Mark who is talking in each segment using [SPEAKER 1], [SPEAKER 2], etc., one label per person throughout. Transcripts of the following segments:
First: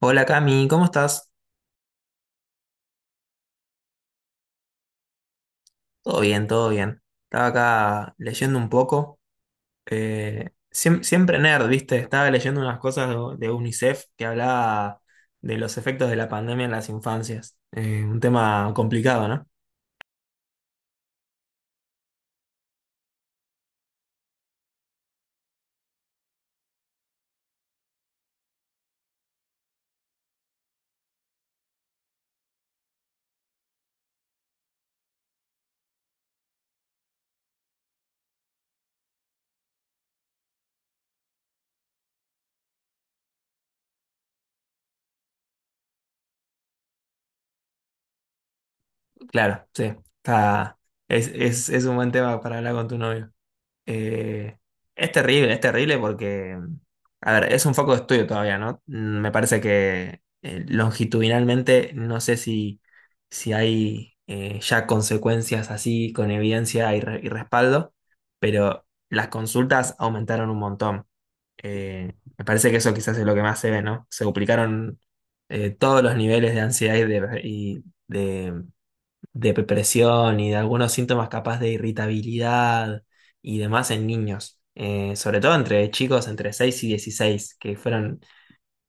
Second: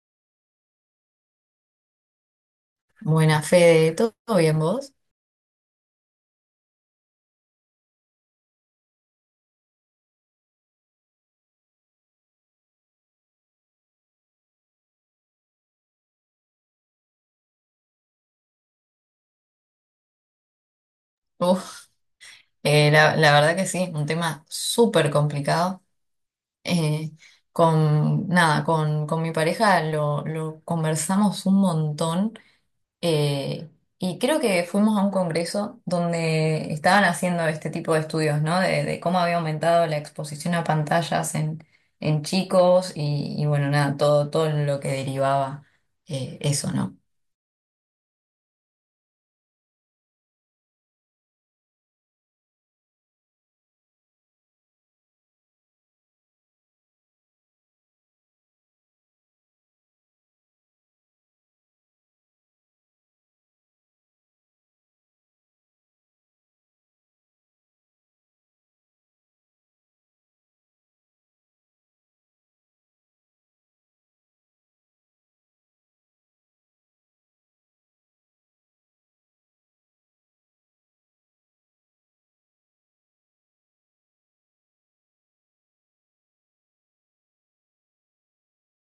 [SPEAKER 1] Hola Cami, ¿cómo estás?
[SPEAKER 2] Buena Fede, ¿todo bien vos?
[SPEAKER 1] Todo bien, todo bien. Estaba acá leyendo un poco. Siempre nerd, ¿viste? Estaba leyendo unas cosas de UNICEF que hablaba de los efectos de la pandemia en las infancias. Un tema complicado, ¿no?
[SPEAKER 2] Uf, la verdad que sí, un tema súper complicado. Eh, con nada, con mi pareja lo conversamos un montón eh, y creo que fuimos a un congreso donde estaban haciendo este tipo de estudios, ¿no? De cómo había aumentado la exposición a pantallas en chicos y bueno, nada, todo lo que derivaba eso, ¿no?
[SPEAKER 1] Claro, sí. Está, es un buen tema para hablar con tu novio. Eh, es terrible, es terrible porque, a ver, es un foco de estudio todavía, ¿no? Mm, me parece que longitudinalmente no sé si, si hay ya consecuencias así con evidencia y respaldo, pero las consultas aumentaron un montón. Me parece que eso quizás es lo que más se ve, ¿no? Se duplicaron todos los niveles de ansiedad y de, de depresión y de algunos síntomas capaz de irritabilidad y demás en niños. Sobre todo entre chicos entre 6 y 16 que fueron,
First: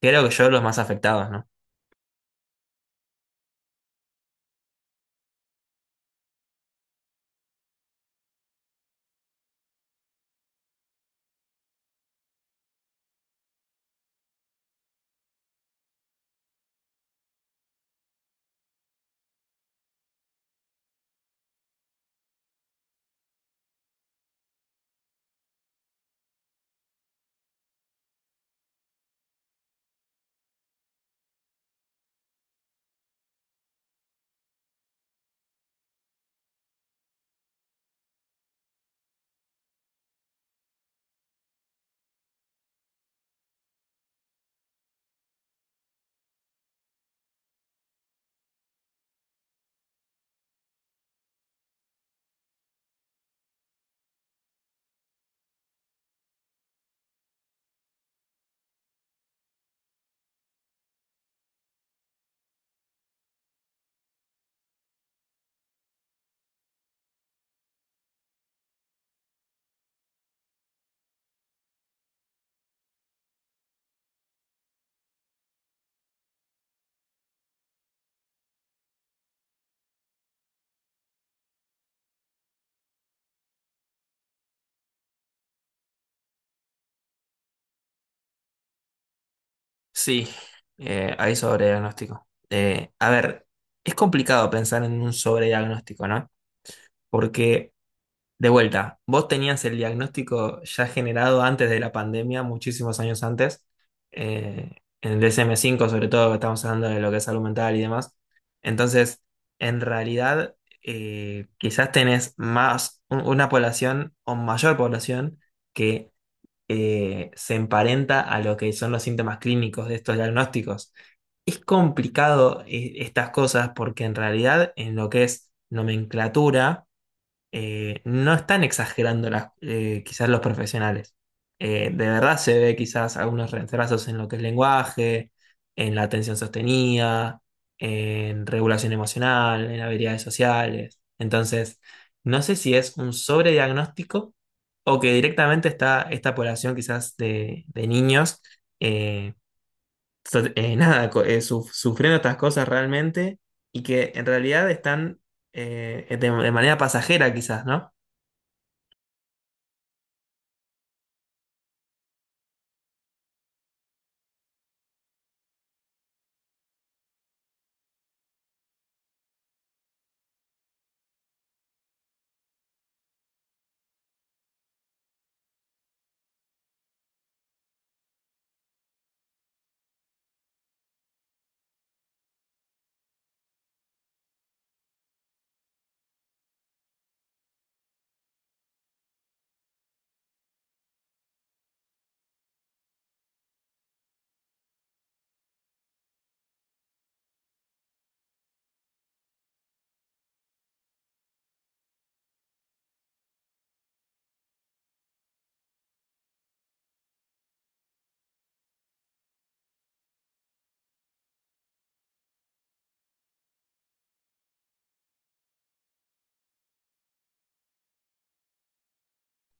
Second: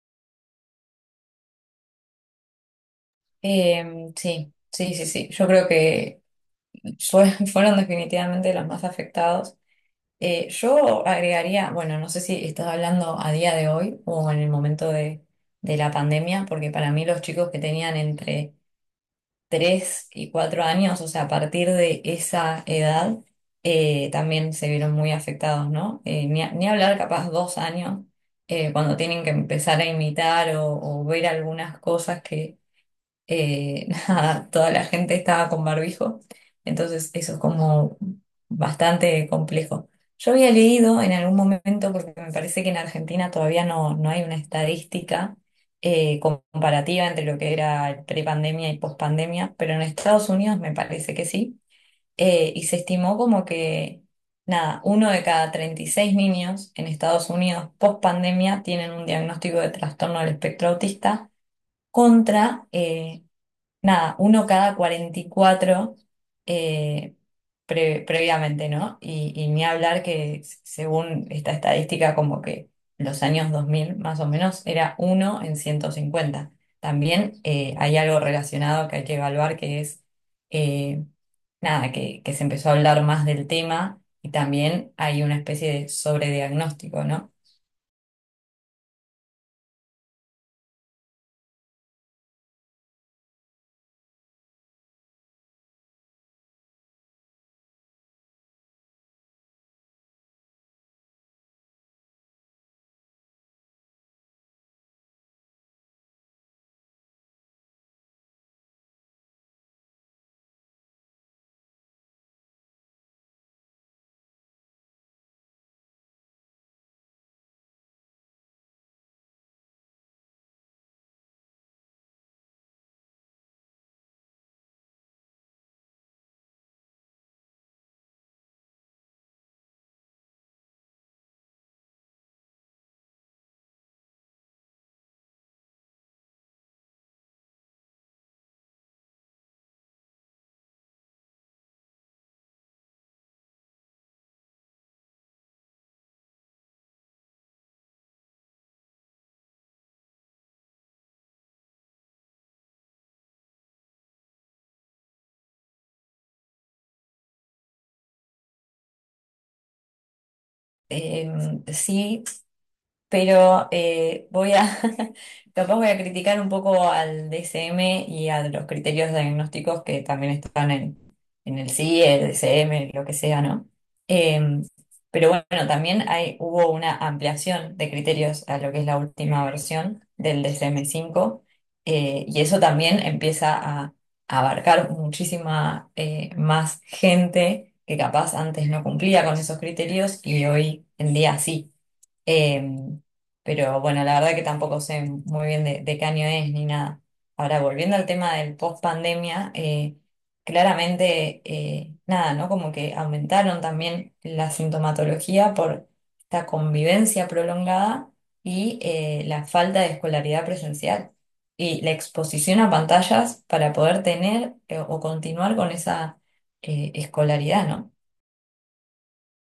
[SPEAKER 1] creo que yo, los más afectados, ¿no?
[SPEAKER 2] Sí, sí, sí, sí. Yo creo que fueron definitivamente los más afectados. Yo agregaría, bueno, no sé si estás hablando a día de hoy o en el momento de la pandemia, porque para mí los chicos que tenían entre 3 y 4 años, o sea, a partir de esa edad, también se vieron muy afectados, ¿no? Ni hablar capaz 2 años, cuando tienen que empezar a imitar o ver algunas cosas que nada, toda la gente estaba con barbijo, entonces eso es como bastante complejo. Yo había leído en algún momento, porque me parece que en Argentina todavía no hay una estadística comparativa entre lo que era prepandemia y pospandemia, pero en Estados Unidos me parece que sí, y se estimó como que, nada, uno de cada 36 niños en Estados Unidos pospandemia tienen un diagnóstico de trastorno del espectro autista contra nada, uno cada 44 eh, previamente, ¿no? Y ni hablar que según esta estadística, como que los años 2000 más o menos era uno en 150. También hay algo relacionado que hay que evaluar que es, eh, nada, que se empezó a hablar más del tema y también hay una especie de sobrediagnóstico, ¿no?
[SPEAKER 1] Sí, hay sobrediagnóstico. A ver, es complicado pensar en un sobrediagnóstico, ¿no? Porque, de vuelta, vos tenías el diagnóstico ya generado antes de la pandemia, muchísimos años antes, eh, en el DSM 5, sobre todo, que estamos hablando de lo que es salud mental y demás. Entonces, en realidad, quizás tenés más, una población o mayor población que se emparenta a lo que son los síntomas clínicos de estos diagnósticos. Es complicado, estas cosas porque en realidad en lo que es nomenclatura, no están exagerando quizás los profesionales. De verdad se ve quizás algunos retrasos en lo que es lenguaje, en la atención sostenida, en regulación emocional, en habilidades sociales. Entonces, no sé si es un sobrediagnóstico o que directamente está esta población quizás de niños, eh, nada, sufriendo estas cosas realmente y que en realidad están de manera pasajera quizás, ¿no?
[SPEAKER 2] Eh, sí. Pero capaz voy a criticar un poco al DSM y a los criterios diagnósticos que también están en el CIE, el DSM, lo que sea, ¿no? Eh, pero bueno, también hubo una ampliación de criterios a lo que es la última versión del DSM-5 y eso también empieza a abarcar muchísima más gente que capaz antes no cumplía con esos criterios y hoy en día sí. Em, pero bueno, la verdad que tampoco sé muy bien de qué año es ni nada. Ahora, volviendo al tema del post pandemia, claramente, nada, ¿no? Como que aumentaron también la sintomatología por esta convivencia prolongada y la falta de escolaridad presencial y la exposición a pantallas para poder tener o continuar con esa escolaridad, ¿no?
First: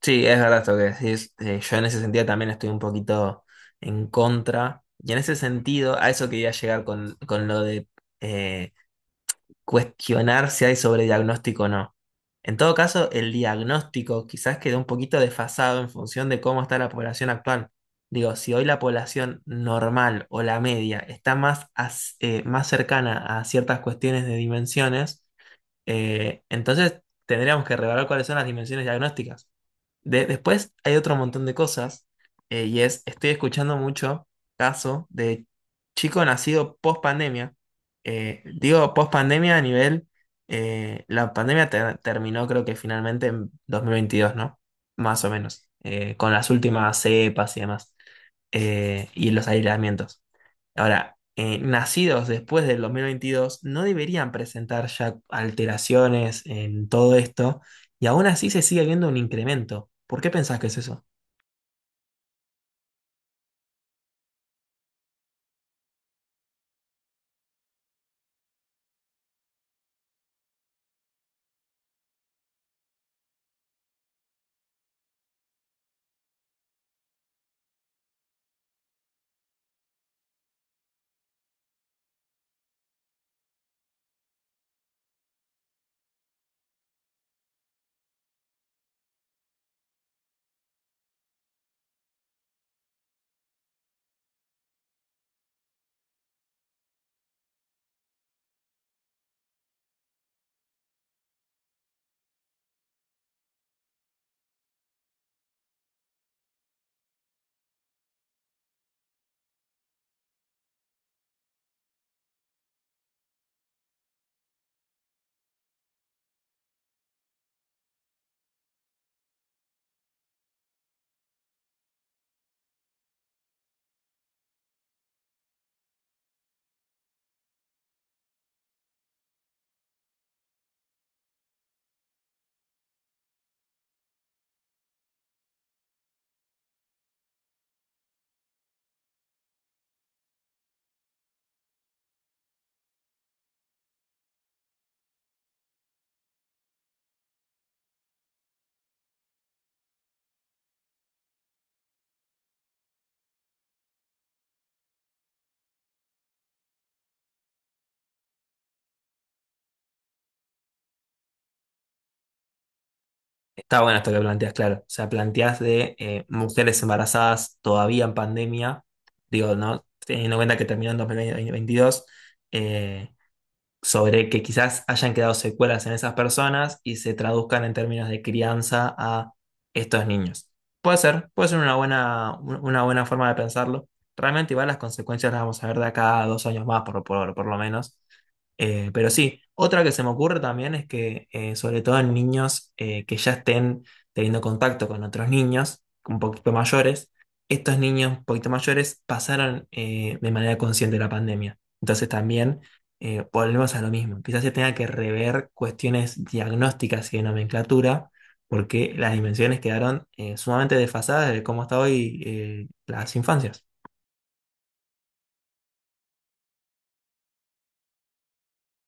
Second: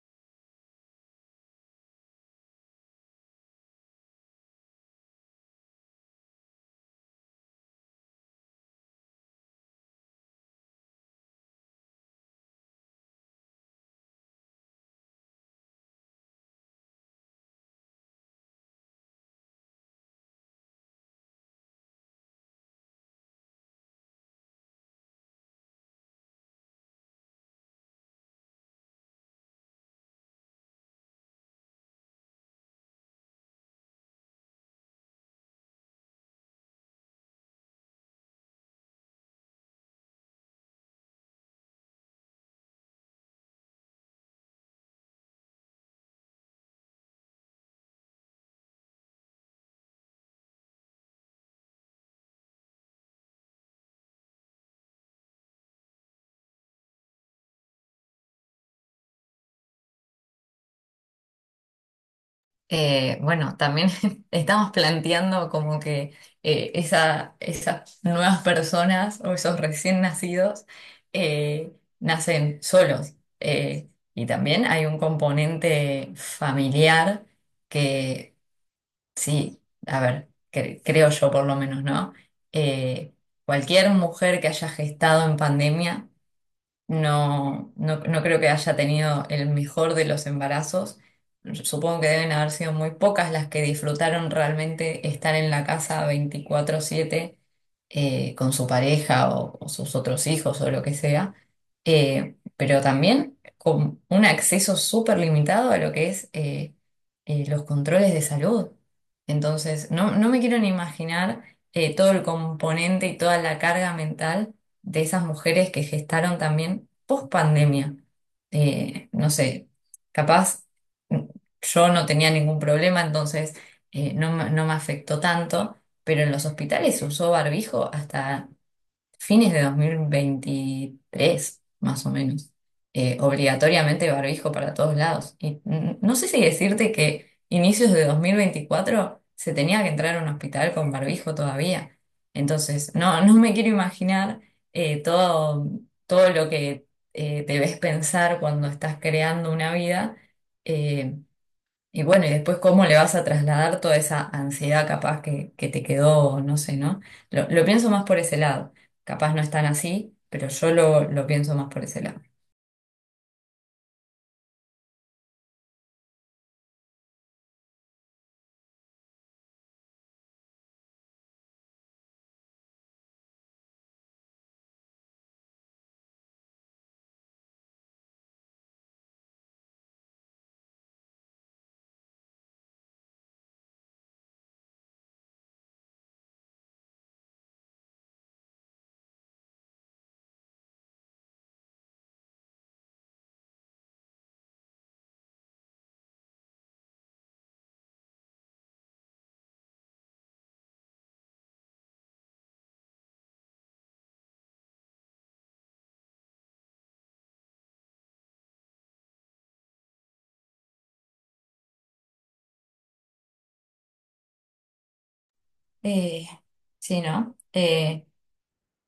[SPEAKER 1] Sí, es verdad esto que decís. Yo en ese sentido también estoy un poquito en contra. Y en ese sentido, a eso quería llegar con lo de eh, cuestionar si hay sobrediagnóstico o no. En todo caso, el diagnóstico quizás quedó un poquito desfasado en función de cómo está la población actual. Digo, si hoy la población normal o la media está más cercana a ciertas cuestiones de dimensiones, entonces tendríamos que revelar cuáles son las dimensiones diagnósticas. Después hay otro montón de cosas, y es, estoy escuchando mucho caso de chico nacido post pandemia. Digo post pandemia a nivel, la pandemia terminó creo que finalmente en 2022, ¿no? Más o menos, con las últimas cepas y demás, y los aislamientos. Ahora, nacidos después del 2022 no deberían presentar ya alteraciones en todo esto y aún así se sigue viendo un incremento. ¿Por qué pensás que es eso?
[SPEAKER 2] Bueno, también estamos planteando como que esas nuevas personas o esos recién nacidos eh, nacen solos. Eh, y también hay un componente familiar que, sí, a ver, creo yo por lo menos, ¿no? Eh, cualquier mujer que haya gestado en pandemia no creo que haya tenido el mejor de los embarazos. Supongo que deben haber sido muy pocas las que disfrutaron realmente estar en la casa 24/7 con su pareja o sus otros hijos o lo que sea. Pero también con un acceso súper limitado a lo que es los controles de salud. Entonces, no me quiero ni imaginar todo el componente y toda la carga mental de esas mujeres que gestaron también post pandemia. No sé, capaz mm, yo no tenía ningún problema, entonces no me afectó tanto, pero en los hospitales se usó barbijo hasta fines de 2023 más o menos. Obligatoriamente barbijo para todos lados. Y no sé si decirte que inicios de 2024 se tenía que entrar a un hospital con barbijo todavía. Entonces, no me quiero imaginar eh, todo, todo lo que debes pensar cuando estás creando una vida. eh, y bueno, y después cómo le vas a trasladar toda esa ansiedad capaz que te quedó, no sé, ¿no? Lo pienso más por ese lado. Capaz no es tan así, pero yo lo pienso más por ese lado.
[SPEAKER 1] Está bueno esto que planteas, claro. O sea, planteas de mujeres embarazadas todavía en pandemia, digo, ¿no? Teniendo en cuenta que terminó en 2022, sobre que quizás hayan quedado secuelas en esas personas y se traduzcan en términos de crianza a estos niños. Puede ser una buena forma de pensarlo. Realmente igual las consecuencias las vamos a ver de acá a dos años más, por lo menos. Pero sí, otra que se me ocurre también es que, sobre todo en niños que ya estén teniendo contacto con otros niños un poquito mayores, estos niños un poquito mayores pasaron de manera consciente la pandemia. Entonces también volvemos a lo mismo. Quizás se tenga que rever cuestiones diagnósticas y de nomenclatura, porque las dimensiones quedaron sumamente desfasadas de cómo está hoy las infancias.
[SPEAKER 2] Eh, sí, ¿no? Eh,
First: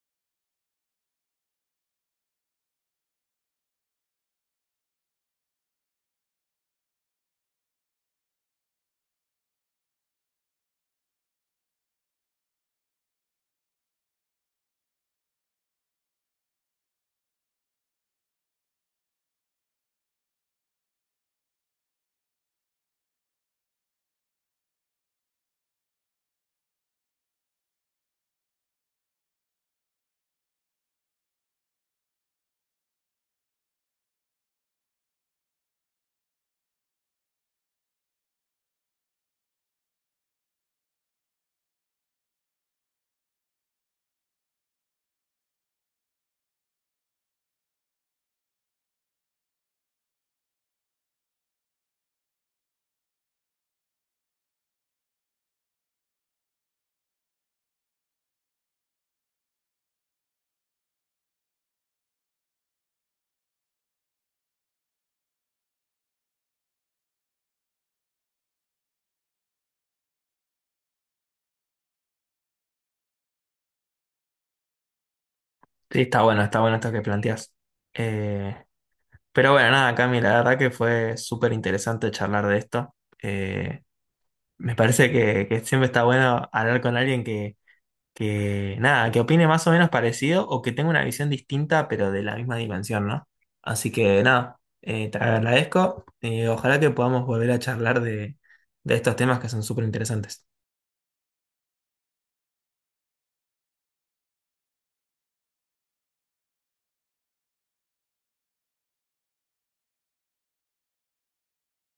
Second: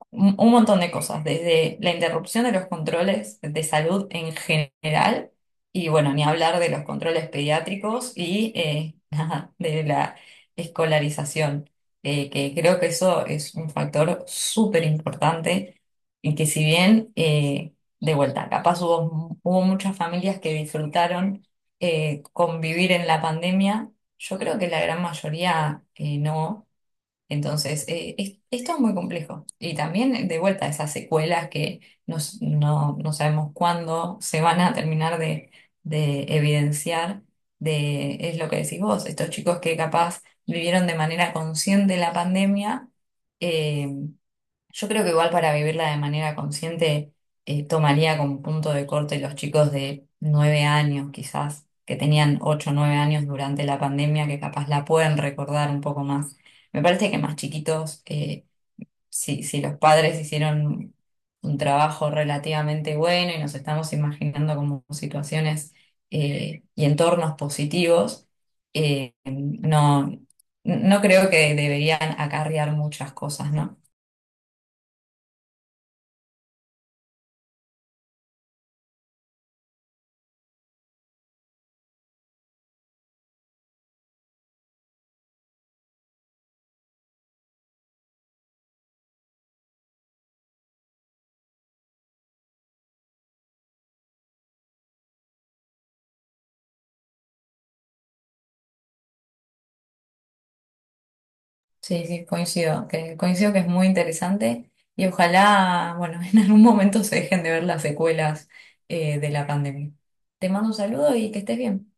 [SPEAKER 2] un un montón de cosas, desde la interrupción de los controles de salud en general, y bueno, ni hablar de los controles pediátricos y nada, de la escolarización, que creo que eso es un factor súper importante y que si bien, de vuelta, capaz hubo muchas familias que disfrutaron convivir en la pandemia, yo creo que la gran mayoría no. Entonces, es todo muy complejo. Y también, de vuelta, esas secuelas que no sabemos cuándo se van a terminar de evidenciar, es lo que decís vos, estos chicos que capaz vivieron de manera consciente la pandemia, eh, yo creo que igual para vivirla de manera consciente tomaría como punto de corte los chicos de 9 años quizás, que tenían 8 o 9 años durante la pandemia, que capaz la pueden recordar un poco más. Me parece que más chiquitos, si los padres hicieron un trabajo relativamente bueno y nos estamos imaginando como situaciones y entornos positivos, eh, no, no creo que deberían acarrear muchas cosas, ¿no?
[SPEAKER 1] Sí, está bueno esto que planteas. Eh, pero bueno, nada, Cami, la verdad que fue súper interesante charlar de esto. Eh, me parece que siempre está bueno hablar con alguien que nada, que opine más o menos parecido o que tenga una visión distinta, pero de la misma dimensión, ¿no? Así que nada, te agradezco. Ojalá que podamos volver a charlar de estos temas que son súper interesantes.
[SPEAKER 2] Sí, sí, coincido que es muy interesante y ojalá, bueno, en algún momento se dejen de ver las secuelas de la pandemia. Te mando un saludo y que estés bien.